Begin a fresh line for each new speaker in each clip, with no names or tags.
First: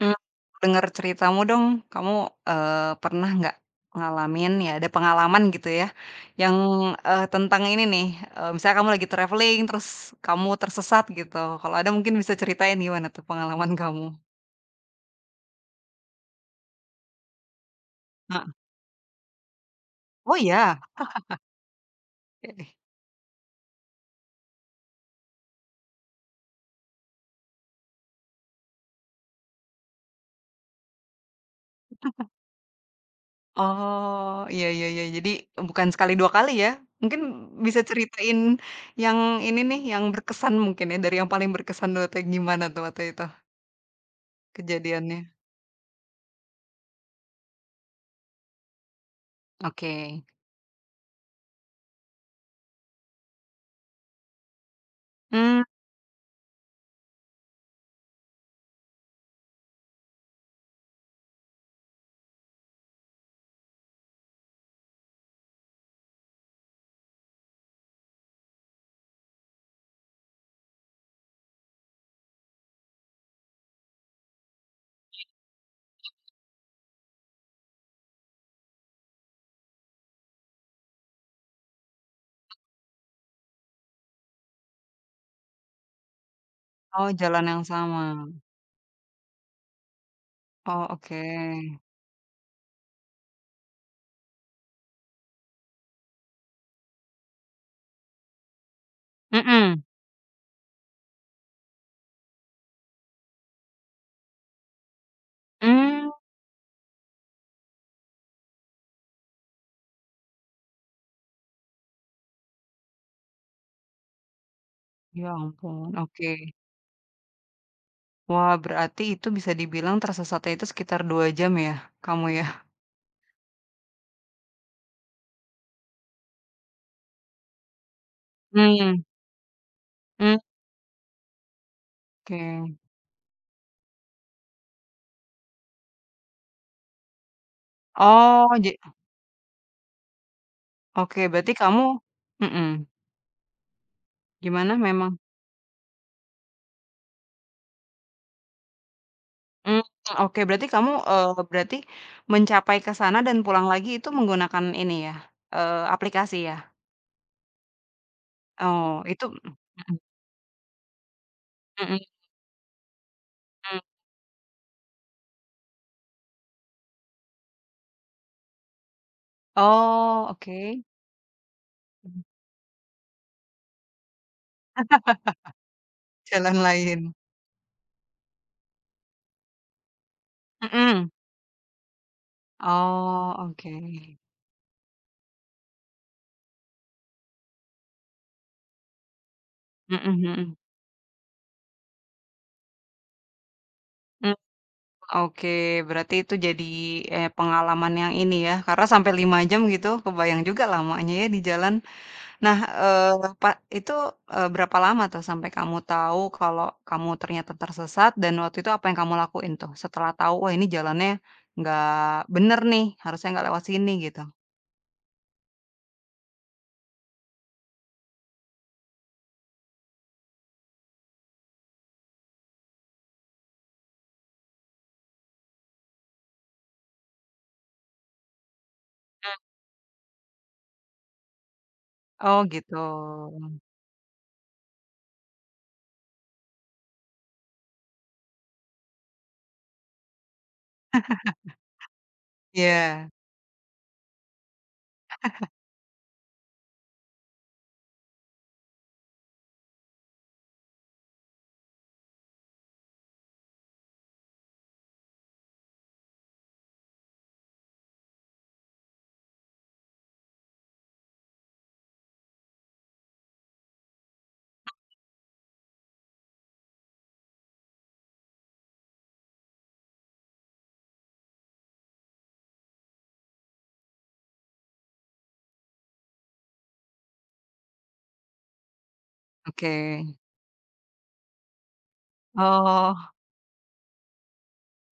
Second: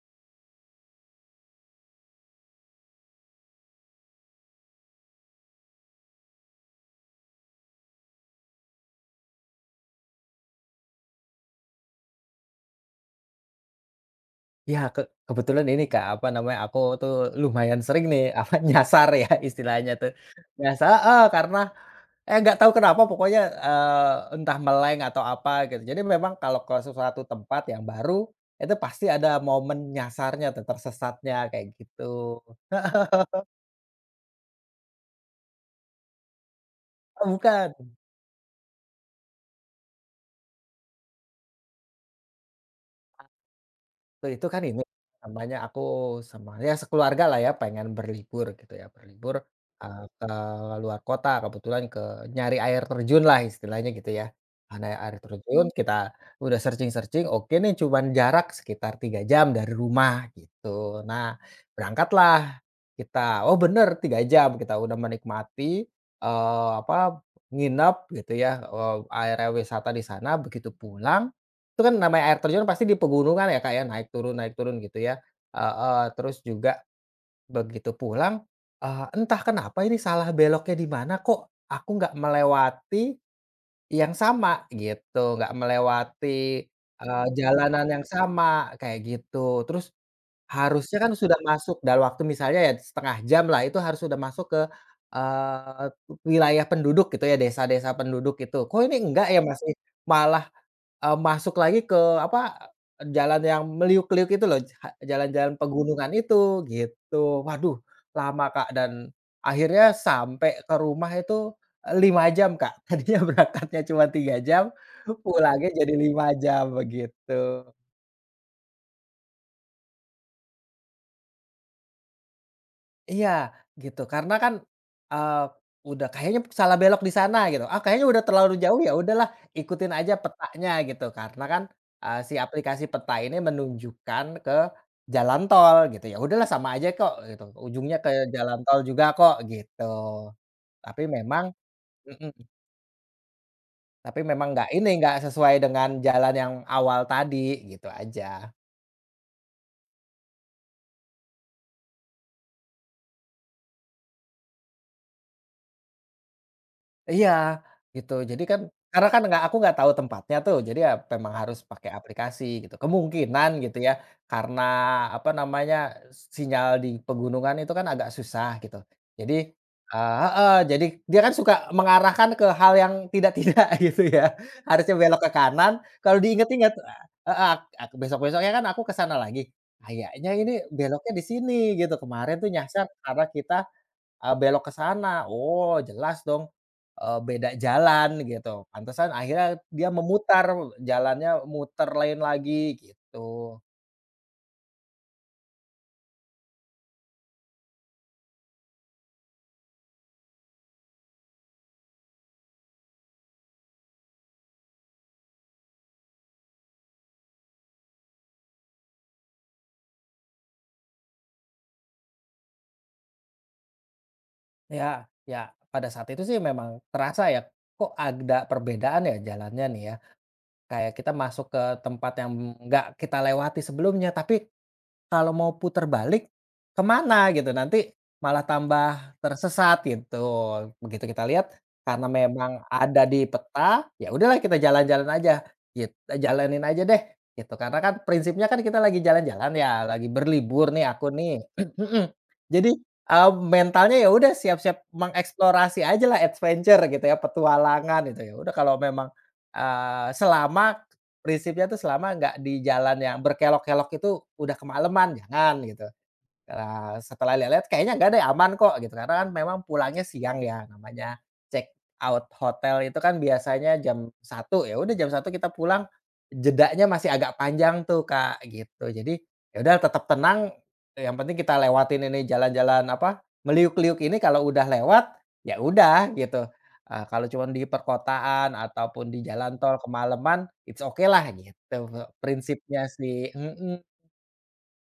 Mmm, Denger ceritamu dong, kamu, pernah nggak ngalamin ya, ada pengalaman gitu ya, yang, tentang ini nih, misalnya kamu lagi traveling, terus kamu tersesat gitu. Kalau ada mungkin bisa ceritain gimana tuh pengalaman kamu?
Ya ke kebetulan ini Kak, apa namanya, aku tuh lumayan sering nih,
Heeh.
apa, nyasar ya istilahnya tuh.
Oh iya?
Nyasar, heeh, karena nggak tahu
Oke.
kenapa pokoknya, entah meleng atau apa gitu. Jadi memang kalau ke suatu tempat yang baru, itu pasti ada momen nyasarnya tuh, tersesatnya kayak gitu.
Oh, iya iya iya, jadi bukan sekali dua kali ya. Mungkin bisa
Bukan.
ceritain yang ini nih, yang berkesan mungkin ya, dari yang paling berkesan dulu tuh, gimana tuh waktu itu
Waktu itu kan ini,
kejadiannya?
namanya aku sama ya sekeluarga lah ya pengen berlibur gitu ya, berlibur,
Oke.
ke luar kota kebetulan ke nyari air terjun lah istilahnya gitu ya. Karena air
Mmm,
terjun kita udah searching-searching, oke nih cuman jarak sekitar 3 jam dari rumah gitu. Nah, berangkatlah kita, oh bener 3 jam kita udah menikmati, eee, apa, nginep gitu ya, area wisata di sana. Begitu pulang itu kan namanya air terjun pasti di pegunungan ya, Kak, ya, naik turun gitu ya, heeh, terus juga begitu pulang, entah kenapa ini salah beloknya di mana kok aku nggak melewati yang sama gitu, nggak melewati,
oh, jalan yang
jalanan yang
sama.
sama kayak gitu. Terus
Oh,
harusnya kan
oke.
sudah masuk dalam waktu misalnya ya setengah jam lah itu harus sudah masuk ke, eee, wilayah penduduk gitu ya, desa-desa penduduk itu. Kok ini enggak ya masih
Mhm,
malah masuk lagi ke apa, jalan yang meliuk-liuk itu loh, jalan-jalan pegunungan
mmm,
itu, gitu. Waduh, lama Kak, dan akhirnya sampai ke rumah itu, 5 jam Kak. Tadinya berangkatnya cuma 3 jam,
ya
pulangnya
ampun,
jadi 5
oke.
jam, begitu.
Wah, berarti itu bisa dibilang tersesatnya itu sekitar 2 jam ya, kamu ya?
Iya, gitu. Karena kan, eee, udah kayaknya salah belok di sana gitu, ah, kayaknya udah terlalu jauh ya
Mmm,
udahlah ikutin aja
mmm,
petanya gitu. Karena kan, si
oke.
aplikasi peta ini menunjukkan ke jalan tol gitu, ya udahlah sama aja kok gitu, ujungnya ke
Oh,
jalan tol juga kok gitu. Tapi
oke,
memang,
berarti kamu,
mhm,
mhm,
tapi memang nggak
gimana
ini,
memang,
nggak sesuai dengan jalan yang awal tadi, gitu aja.
mmm, oke, berarti kamu, berarti mencapai ke sana dan pulang lagi itu menggunakan ini ya, aplikasi ya?
Iya, gitu. Jadi kan
Oh,
karena kan
itu.
nggak aku nggak tahu
Mhm
tempatnya tuh, jadi ya memang harus pakai
mhm mhm
aplikasi gitu. Kemungkinan gitu
mhm.
ya, karena apa namanya, sinyal di pegunungan itu kan agak susah gitu. Jadi
Oh,
heeh,
oke.
jadi dia kan suka
Mhm,
mengarahkan ke hal yang tidak-tidak gitu ya. Harusnya belok ke kanan, kalau
jalan
diingat-ingat,
lain.
heeh, besok-besoknya kan aku ke sana lagi, "Kayaknya ini
Mhm.
beloknya di sini," gitu. Kemarin tuh nyasar karena
Oh,
kita
oke.
Belok ke sana, oh jelas dong, beda jalan gitu, pantesan akhirnya dia
Mhm
memutar,
mhm.
jalannya muter lain lagi gitu.
Mmm, oke, berarti itu jadi, pengalaman yang ini ya, karena sampai 5 jam gitu, kebayang juga lamanya ya di jalan. Nah, eee, pa itu, berapa lama tuh sampai kamu tahu kalau kamu ternyata tersesat dan waktu itu apa yang kamu lakuin tuh setelah tahu, "Wah, ini jalannya nggak bener nih, harusnya nggak lewat sini," gitu?
Ya pada saat itu sih memang terasa ya, kok ada perbedaan ya jalannya nih ya, kayak kita masuk ke tempat yang nggak kita lewati sebelumnya, tapi kalau mau putar balik, kemana gitu, nanti malah tambah tersesat gitu. Begitu kita lihat, karena
Oh,
memang
gitu.
ada di peta, ya udahlah kita jalan-jalan aja, kita jalanin aja deh, gitu. Karena kan prinsipnya kan kita lagi jalan-jalan ya, lagi berlibur nih aku nih mhm. Jadi,
Iya.
mentalnya ya udah siap-siap mengeksplorasi aja lah adventure gitu ya, petualangan gitu, ya udah kalau memang, selama prinsipnya tuh selama nggak di jalan yang berkelok-kelok itu udah kemaleman, jangan gitu. Setelah lihat-lihat kayaknya nggak ada aman kok gitu, karena kan memang pulangnya siang ya, namanya check out hotel itu kan biasanya jam 1 ya udah jam 1 kita pulang, jedanya masih agak panjang tuh, Kak, gitu. Jadi, ya udah tetap tenang, yang penting kita lewatin ini jalan-jalan apa, meliuk-liuk ini kalau udah lewat, ya udah gitu. Kalau cuma di perkotaan ataupun di jalan
Oke.
tol kemalaman, it's okay lah gitu, prinsipnya
Oh.
sih. Mhm,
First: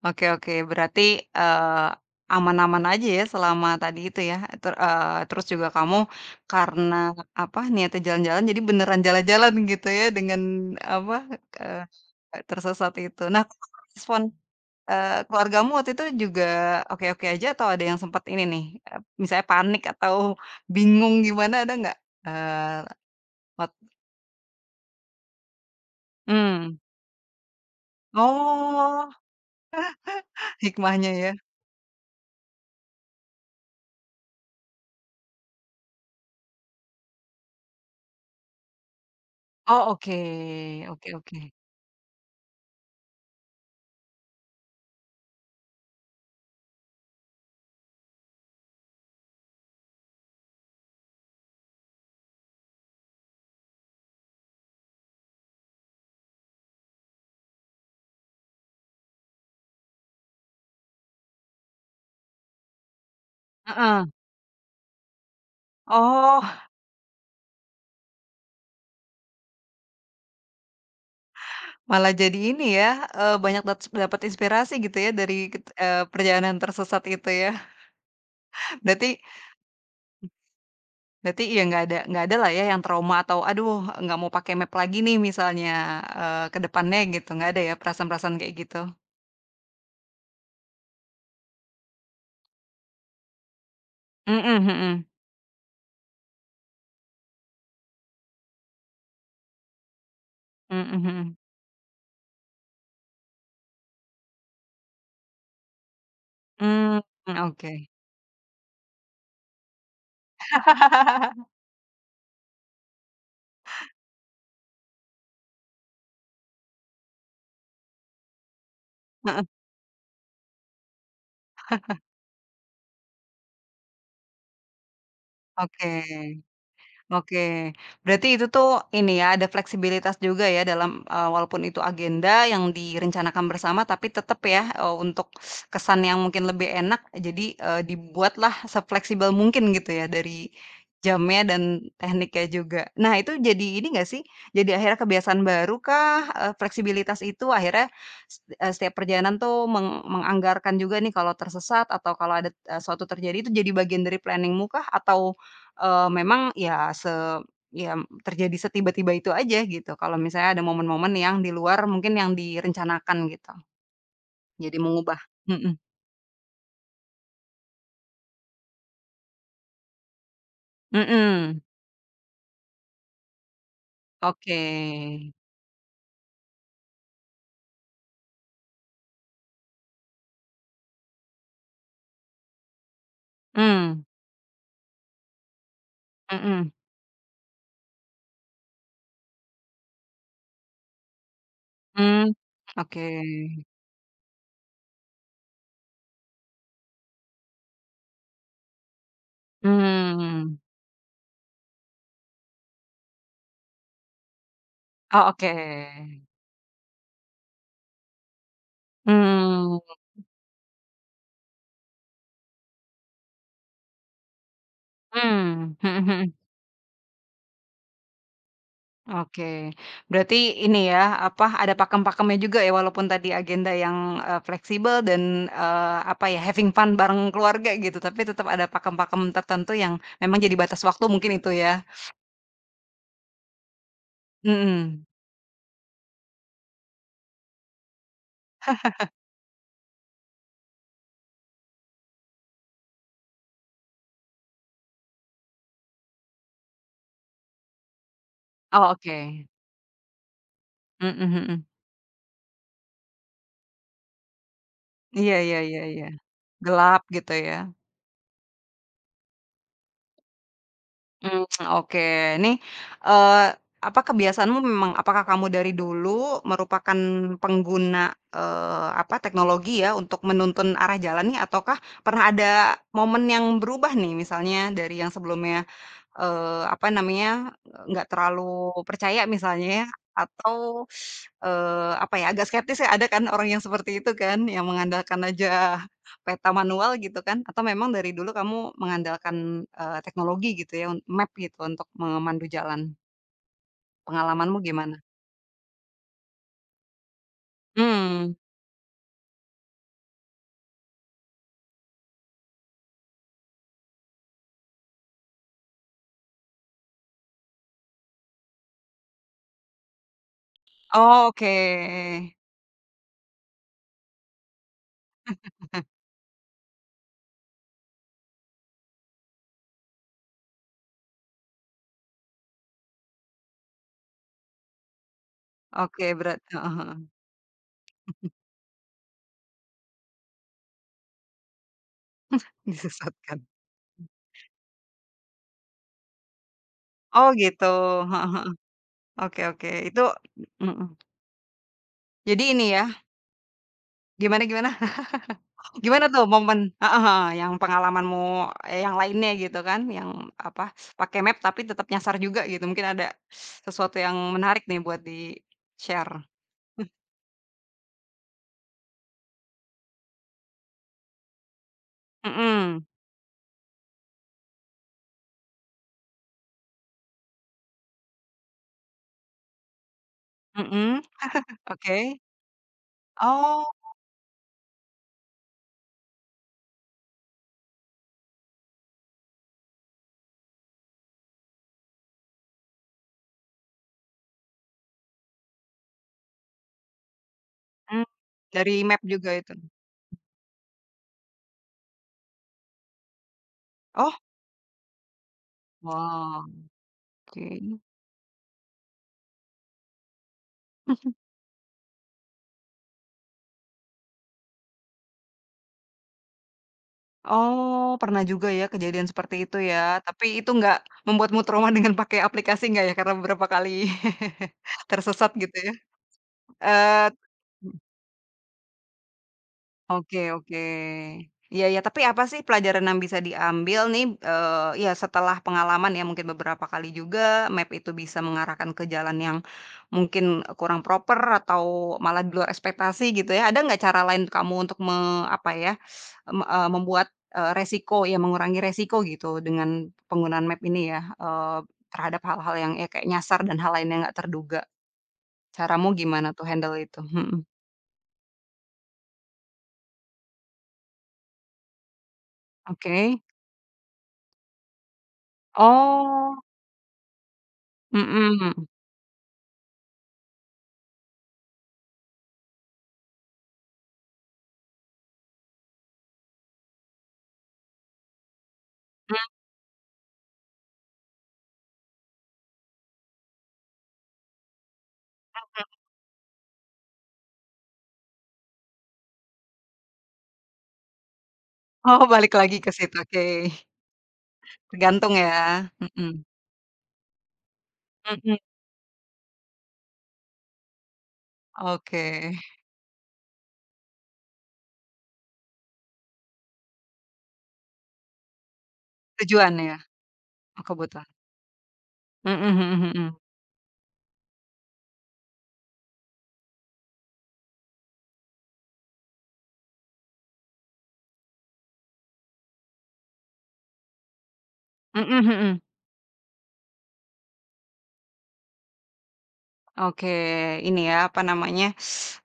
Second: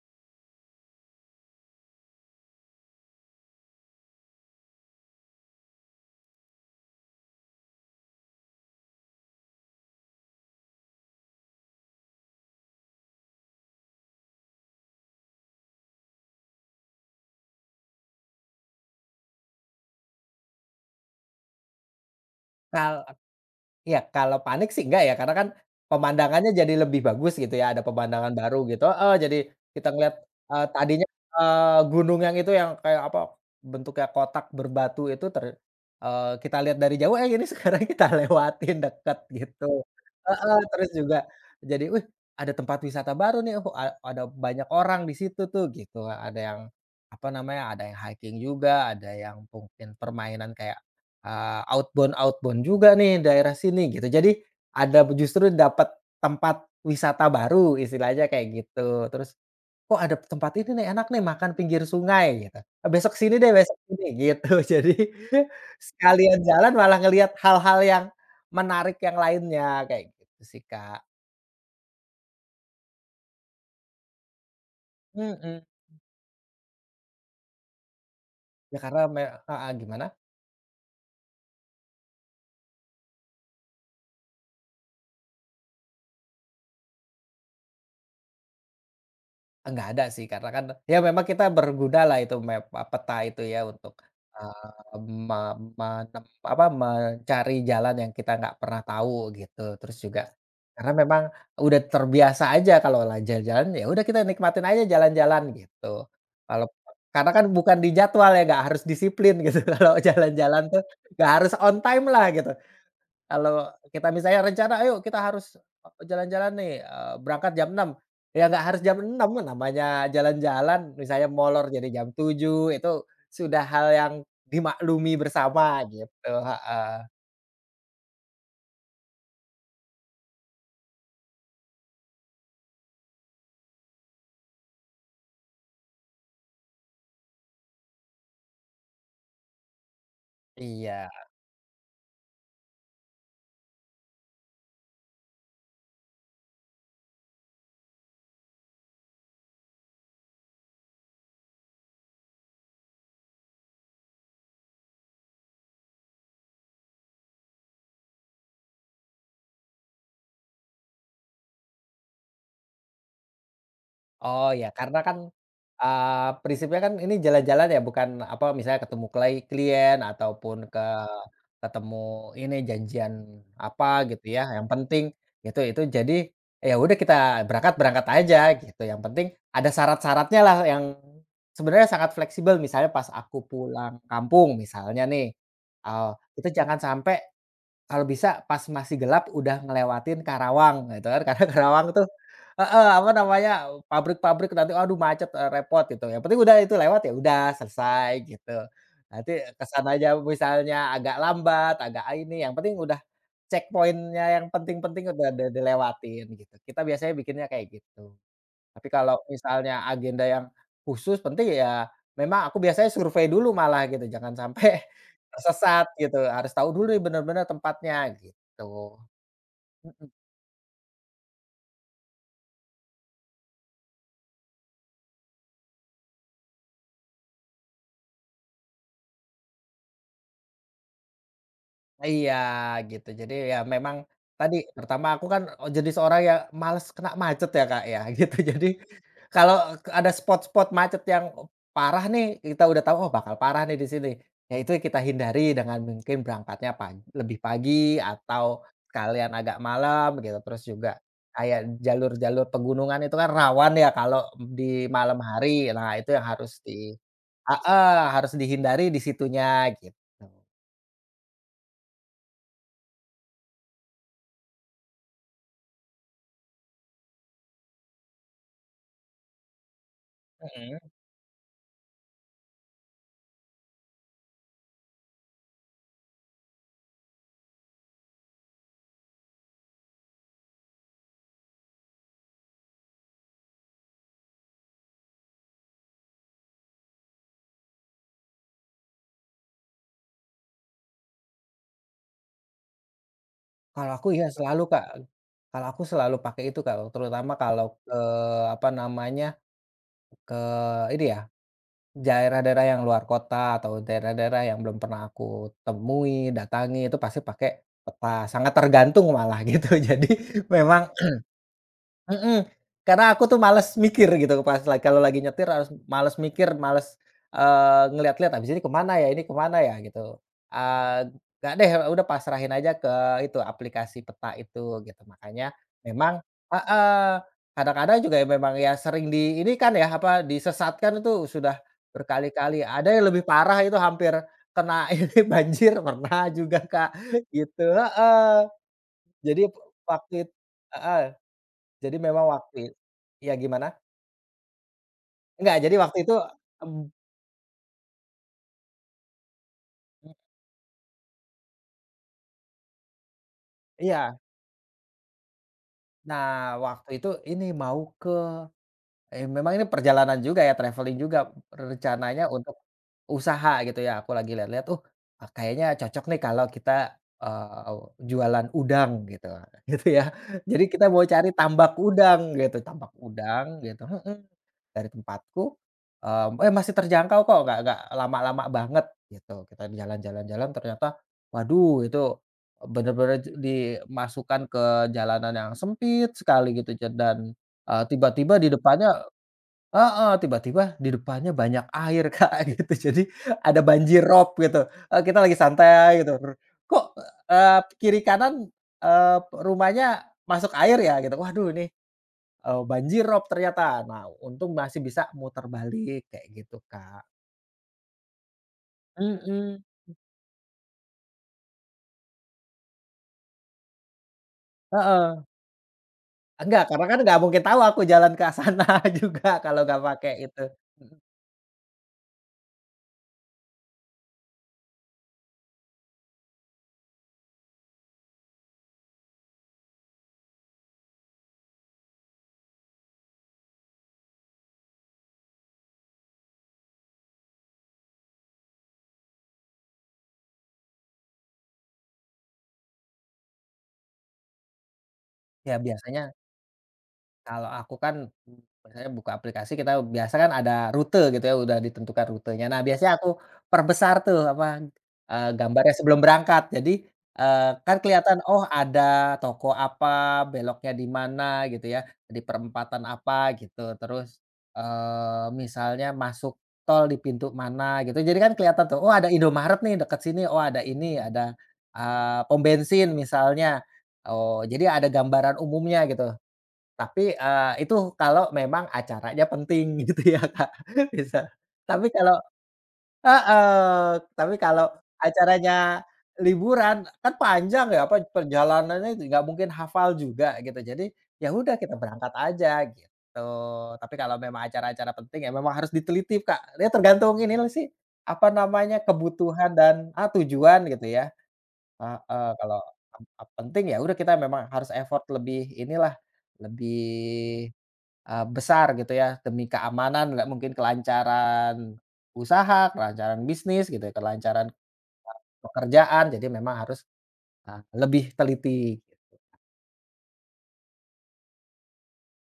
Oke oke, berarti, eee, aman-aman aja ya selama tadi itu ya, terus juga kamu karena apa, niatnya jalan-jalan jadi beneran jalan-jalan gitu ya dengan apa, eee, tersesat itu. Nah, respon, keluargamu waktu itu juga oke-oke aja atau ada yang sempat ini nih, misalnya panik atau bingung gimana ada nggak? Eee,
kal
wat
iya, kalau panik sih enggak ya, karena kan pemandangannya jadi
mmm,
lebih bagus gitu ya, ada pemandangan baru gitu.
oh,
Oh jadi kita ngelihat, eee, tadinya,
hikmahnya ya.
gunung yang itu yang kayak apa, bentuknya kotak berbatu itu kita lihat dari jauh, eh, ini sekarang kita lewatin deket gitu.
Oh, oke,
Heeh, terus
oke
juga
oke.
jadi, "Wih, ada tempat wisata baru nih, oh, ada banyak orang di situ tuh," gitu. Ada yang apa namanya, ada yang hiking juga, ada yang mungkin permainan kayak outbound-outbound juga nih daerah sini gitu. Jadi ada justru dapat tempat wisata baru istilahnya kayak gitu. Terus, "Kok ada tempat ini nih enak nih makan pinggir sungai," gitu, "Ah, besok sini deh, besok
Heeh.
sini," gitu. Jadi sekalian
Oh.
jalan malah ngelihat hal-hal yang menarik yang lainnya kayak gitu sih, Kak.
Malah jadi ini ya, banyak dapat inspirasi gitu ya dari
Mhm,
perjalanan tersesat itu ya.
ya karena
Berarti
heeh, gimana?
berarti ya nggak ada lah ya yang trauma atau, "Aduh nggak mau pakai map lagi nih," misalnya, ke depannya gitu, nggak ada ya perasaan-perasaan kayak gitu?
Enggak ada sih karena kan ya memang kita berguna lah itu map, peta itu ya untuk,
Mhm
eee,
mhm.
me menem apa, mencari jalan yang kita nggak pernah tahu gitu. Terus juga karena
Mhm
memang
mhm.
udah terbiasa aja kalau lah jalan-jalan, ya udah kita nikmatin aja jalan-jalan gitu. Kalau
Mmm,
karena kan
oke.
bukan di jadwal ya, nggak harus disiplin gitu kalau jalan-jalan tuh nggak harus on time-lah gitu. Kalau kita misalnya rencana, "Ayo kita harus, eh, jalan-jalan nih, berangkat jam 6." Ya nggak harus jam 6,
Heeh,
namanya jalan-jalan, misalnya molor jadi jam 7, itu sudah hal yang dimaklumi bersama
oke.
gitu, heeh.
Oke, berarti itu tuh ini ya, ada fleksibilitas juga ya dalam, walaupun itu agenda yang direncanakan bersama tapi tetap ya, untuk kesan yang mungkin lebih enak jadi, dibuatlah sefleksibel mungkin gitu ya dari
Iya.
jamnya dan tekniknya juga. Nah itu jadi ini nggak sih, jadi akhirnya kebiasaan baru kah, fleksibilitas itu akhirnya setiap perjalanan tuh menganggarkan juga nih kalau tersesat atau kalau ada, suatu terjadi itu jadi bagian dari planning-mu kah? Atau memang ya se ya terjadi setiba-tiba itu aja gitu, kalau misalnya ada momen-momen yang di luar mungkin yang direncanakan gitu,
Oh ya,
jadi
karena kan,
mengubah. Mhm,
prinsipnya kan ini jalan-jalan ya, bukan apa, misalnya ketemu klien ataupun ke
mhm,
ketemu ini janjian apa gitu ya,
oke.
yang penting gitu itu jadi, ya udah kita berangkat berangkat aja gitu, yang penting ada syarat-syaratnya lah yang sebenarnya sangat fleksibel. Misalnya pas aku pulang
Mmm,
kampung misalnya nih, eee, itu
mhm,
jangan sampai kalau bisa pas masih gelap udah ngelewatin Karawang gitu kan, karena Karawang tuh
mmm,
heeh,
oke.
apa namanya, pabrik-pabrik nanti aduh macet, repot gitu, yang penting udah itu lewat ya udah selesai gitu. Nanti ke sananya
Mmm,
misalnya agak lambat, agak ini, yang penting udah checkpoint-nya yang penting-penting udah
oh
udah
oke.
dilewatin gitu. Kita biasanya bikinnya kayak gitu. Tapi kalau
Mmm,
misalnya agenda yang khusus penting ya memang aku biasanya survei dulu malah gitu, jangan sampai
mmm,
tersesat
mhm
gitu,
mhm.
harus tahu dulu nih bener tempatnya gitu.
Oke, berarti ini ya, apa, ada pakem-pakemnya juga ya walaupun tadi agenda yang, fleksibel dan, apa ya, having fun bareng keluarga gitu, tapi tetap ada pakem-pakem tertentu yang memang jadi batas waktu mungkin itu ya?
Iya, gitu. Jadi ya memang tadi
Mhm.
pertama aku kan jenis orang yang males kena macet ya, Kak, ya, gitu. Jadi kalau ada spot-spot macet yang parah nih, kita udah tahu, "Oh, bakal parah nih di sini." Ya itu kita hindari dengan mungkin berangkatnya lebih pagi atau
Oh, oke.
kalian agak malam gitu. Terus juga
Mhm mhm.
kayak jalur-jalur pegunungan itu kan rawan ya kalau di malam
Iya iya
hari.
iya
Nah,
iya.
itu yang harus
Gelap gitu ya?
harus dihindari di situnya gitu.
Mmm, oke. Nih, eee, apa kebiasaanmu memang apakah kamu dari dulu merupakan pengguna, apa, teknologi ya untuk menuntun
Mhm.
arah jalan nih ataukah pernah ada momen yang berubah nih misalnya dari yang sebelumnya, apa namanya, nggak terlalu percaya misalnya ya atau, apa ya, agak skeptis ya ada kan orang yang seperti itu kan yang mengandalkan aja peta manual gitu kan? Atau memang dari dulu kamu mengandalkan, teknologi gitu ya, map gitu untuk memandu jalan?
Kalau aku ya
Pengalamanmu
selalu, Kak.
gimana?
Kalau aku selalu pakai itu, Kak, terutama kalau ke
Mmm.
apa namanya, ke ini ya, daerah-daerah yang luar kota atau daerah-daerah yang belum pernah aku temui, datangi, itu pasti pakai peta. Sangat tergantung malah gitu. Jadi memang,
Oh, oke.
mhm, karena aku tuh males mikir gitu pas la kalau lagi nyetir harus males mikir, males, ngelihat-lihat habis ini kemana ya gitu, eee, nggak deh udah pasrahin aja ke itu aplikasi peta itu gitu, makanya
Oke,
memang,
berat heeh heeh,
heeh, kadang-kadang juga ya memang ya sering di ini kan ya apa disesatkan itu sudah berkali-kali, ada yang lebih
disesatkan.
parah itu hampir kena ini banjir pernah juga Kak
Oh
gitu,
gitu, heeh
heeh,
heeh. Oke
jadi
oke, itu
waktu it
mhm.
heeh. Jadi memang
Jadi ini
waktu
ya
ya gimana?
gimana gimana?
Enggak, jadi waktu
Gimana
itu,
tuh momen
mmm,
heeh heeh, yang pengalamanmu, yang lainnya gitu kan, yang apa, pakai map tapi tetap nyasar juga gitu, mungkin ada sesuatu yang
iya.
menarik nih buat di-share?
Nah, waktu itu ini mau ke, eh, memang ini perjalanan juga ya, traveling juga, rencananya untuk
Mhm.
usaha gitu ya, aku lagi lihat-lihat, ah, kayaknya cocok nih kalau kita, eee, jualan udang," gitu, gitu ya. Jadi kita
Mhm,
mau cari tambak
oke.
udang gitu, tambak udang
Oh,
gitu, mhm, dari tempatku, mmm, eh, masih terjangkau kok, nggak lama-lama banget gitu. Kita jalan jalan jalan ternyata, waduh itu bener-bener dimasukkan ke jalanan yang sempit sekali gitu dan, eee,
mmm,
tiba-tiba di
dari map
depannya
juga itu?
Heeh, tiba-tiba di depannya banyak air, Kak, gitu. Jadi ada banjir
Oh,
rob gitu, kita lagi santai gitu,
wah,
kok,
oke.
kiri kanan, rumahnya masuk air ya gitu, waduh ini, banjir rob ternyata. Nah, untung masih bisa muter balik kayak gitu, Kak.
Oh, pernah juga ya kejadian seperti itu
Mhm.
ya, tapi itu nggak membuatmu trauma dengan pakai aplikasi nggak ya? Karena beberapa kali
Heeh,
tersesat gitu ya?
enggak, karena kan
Eee
nggak mungkin tahu aku jalan ke sana juga kalau nggak pakai
Oke
itu.
oke.
Mhm,
Iya iya, tapi apa sih pelajaran yang bisa diambil nih, ya setelah pengalaman ya mungkin beberapa kali juga map itu bisa mengarahkan ke jalan yang mungkin kurang proper atau malah di luar ekspektasi gitu ya, ada nggak cara lain kamu untuk apa ya, membuat, resiko ya mengurangi resiko gitu dengan penggunaan map ini ya, terhadap hal-hal yang ya kayak nyasar dan hal lain yang nggak terduga.
ya
Caramu
biasanya,
gimana tuh handle itu? Mhm,
kalau aku kan, biasanya buka aplikasi kita biasa kan ada rute gitu ya, udah ditentukan rutenya. Nah, biasanya aku
oke.
perbesar tuh apa, gambarnya sebelum
Oh,
berangkat. Jadi, kan kelihatan, oh
mhm.
ada toko apa, beloknya di mana gitu ya, di perempatan apa gitu. Terus, misalnya masuk tol di pintu mana gitu. Jadi kan kelihatan tuh, oh ada Indomaret nih dekat sini, oh ada ini, ada, pom bensin misalnya. Oh, jadi ada gambaran umumnya gitu. Tapi, itu kalau memang acaranya penting gitu ya, Kak, bisa. Tapi
Oh,
kalau,
balik lagi ke situ, oke.
heeh, tapi kalau
Tergantung ya?
acaranya
Mhm.
liburan, kan panjang ya, apa,
Mhm.
perjalanannya nggak mungkin hafal juga gitu. Jadi, ya udah kita berangkat
Oke,
aja gitu. Tapi kalau memang acara-acara penting, ya memang harus diteliti, Kak. Ya tergantung ini lah sih, apa namanya, kebutuhan
tujuan
dan,
ya?
ah,
Oh,
tujuan gitu
kebutuhan.
ya. Heeh,
Mhm
kalau
mhm mhm.
penting ya udah kita memang harus effort lebih inilah, lebih besar gitu ya, demi keamanan, nggak mungkin kelancaran usaha, kelancaran bisnis gitu ya, kelancaran,
Mhm mhm.
pekerjaan, jadi memang harus, lebih teliti.
Oke, ini ya, apa namanya,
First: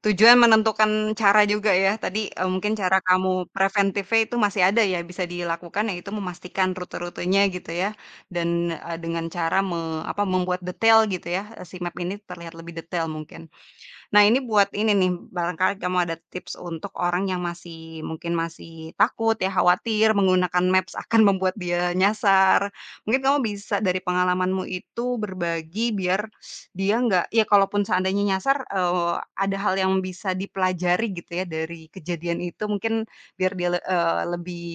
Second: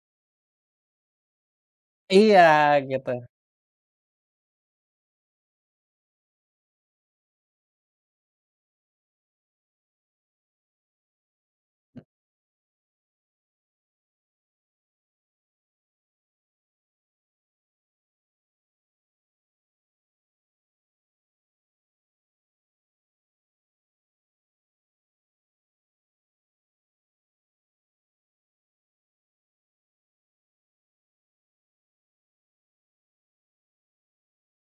tujuan menentukan cara juga ya. Tadi,
Iya,
mungkin cara
gitu.
kamu preventifnya itu masih ada ya, bisa dilakukan yaitu memastikan rute-rutenya gitu ya, dan, dengan cara apa, membuat detail gitu ya, si map ini terlihat lebih detail mungkin. Nah, ini buat ini nih, barangkali kamu ada tips untuk orang yang masih mungkin masih takut ya, khawatir menggunakan maps akan membuat dia nyasar. Mungkin kamu bisa dari pengalamanmu itu berbagi biar dia nggak ya kalaupun seandainya nyasar, ada hal yang bisa dipelajari gitu ya dari kejadian itu mungkin biar dia lebih,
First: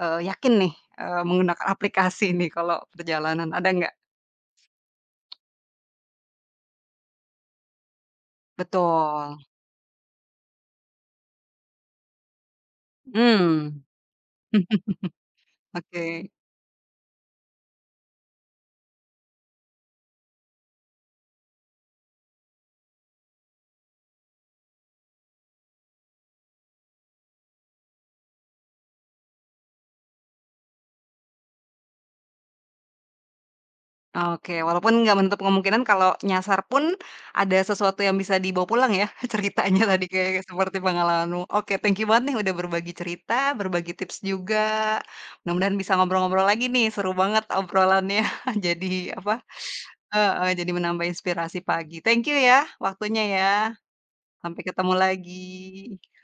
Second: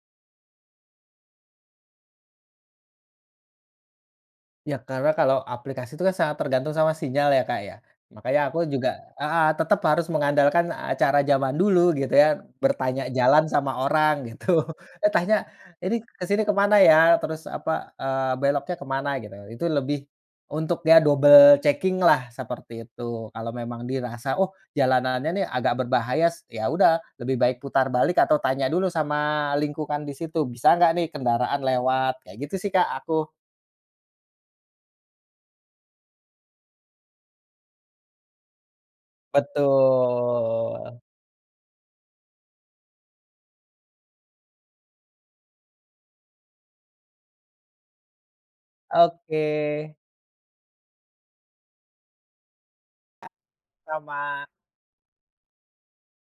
yakin nih, menggunakan aplikasi nih kalau perjalanan, ada nggak?
Ya karena kalau aplikasi itu kan sangat tergantung sama sinyal ya, Kak, ya. Makanya aku juga
Betul,
heeh, tetap harus mengandalkan cara zaman dulu gitu ya, bertanya jalan
mmm,
sama orang gitu. Eh, tanya, "Ini
oke.
ke sini ke ya?" Terus apa, "Beloknya kemana gitu." Itu lebih untuk ya double checking lah seperti itu. Kalau memang dirasa, "Oh, jalanannya nih agak berbahaya," ya udah lebih baik putar balik atau tanya dulu sama lingkungan di situ, "Bisa nggak nih kendaraan lewat?" Kayak gitu sih, Kak, aku.
Oke, walaupun nggak menutup kemungkinan kalau nyasar pun ada sesuatu yang bisa dibawa pulang ya, ceritanya tadi kayak seperti
Betul,
pengalamanmu. Oke, thank you banget nih udah berbagi cerita, berbagi tips juga. Mudah-mudahan bisa ngobrol-ngobrol lagi nih, seru banget obrolannya. Jadi apa,
oke.
heeh, jadi menambah inspirasi pagi. Thank you ya waktunya ya,
Sama.
sampai ketemu lagi.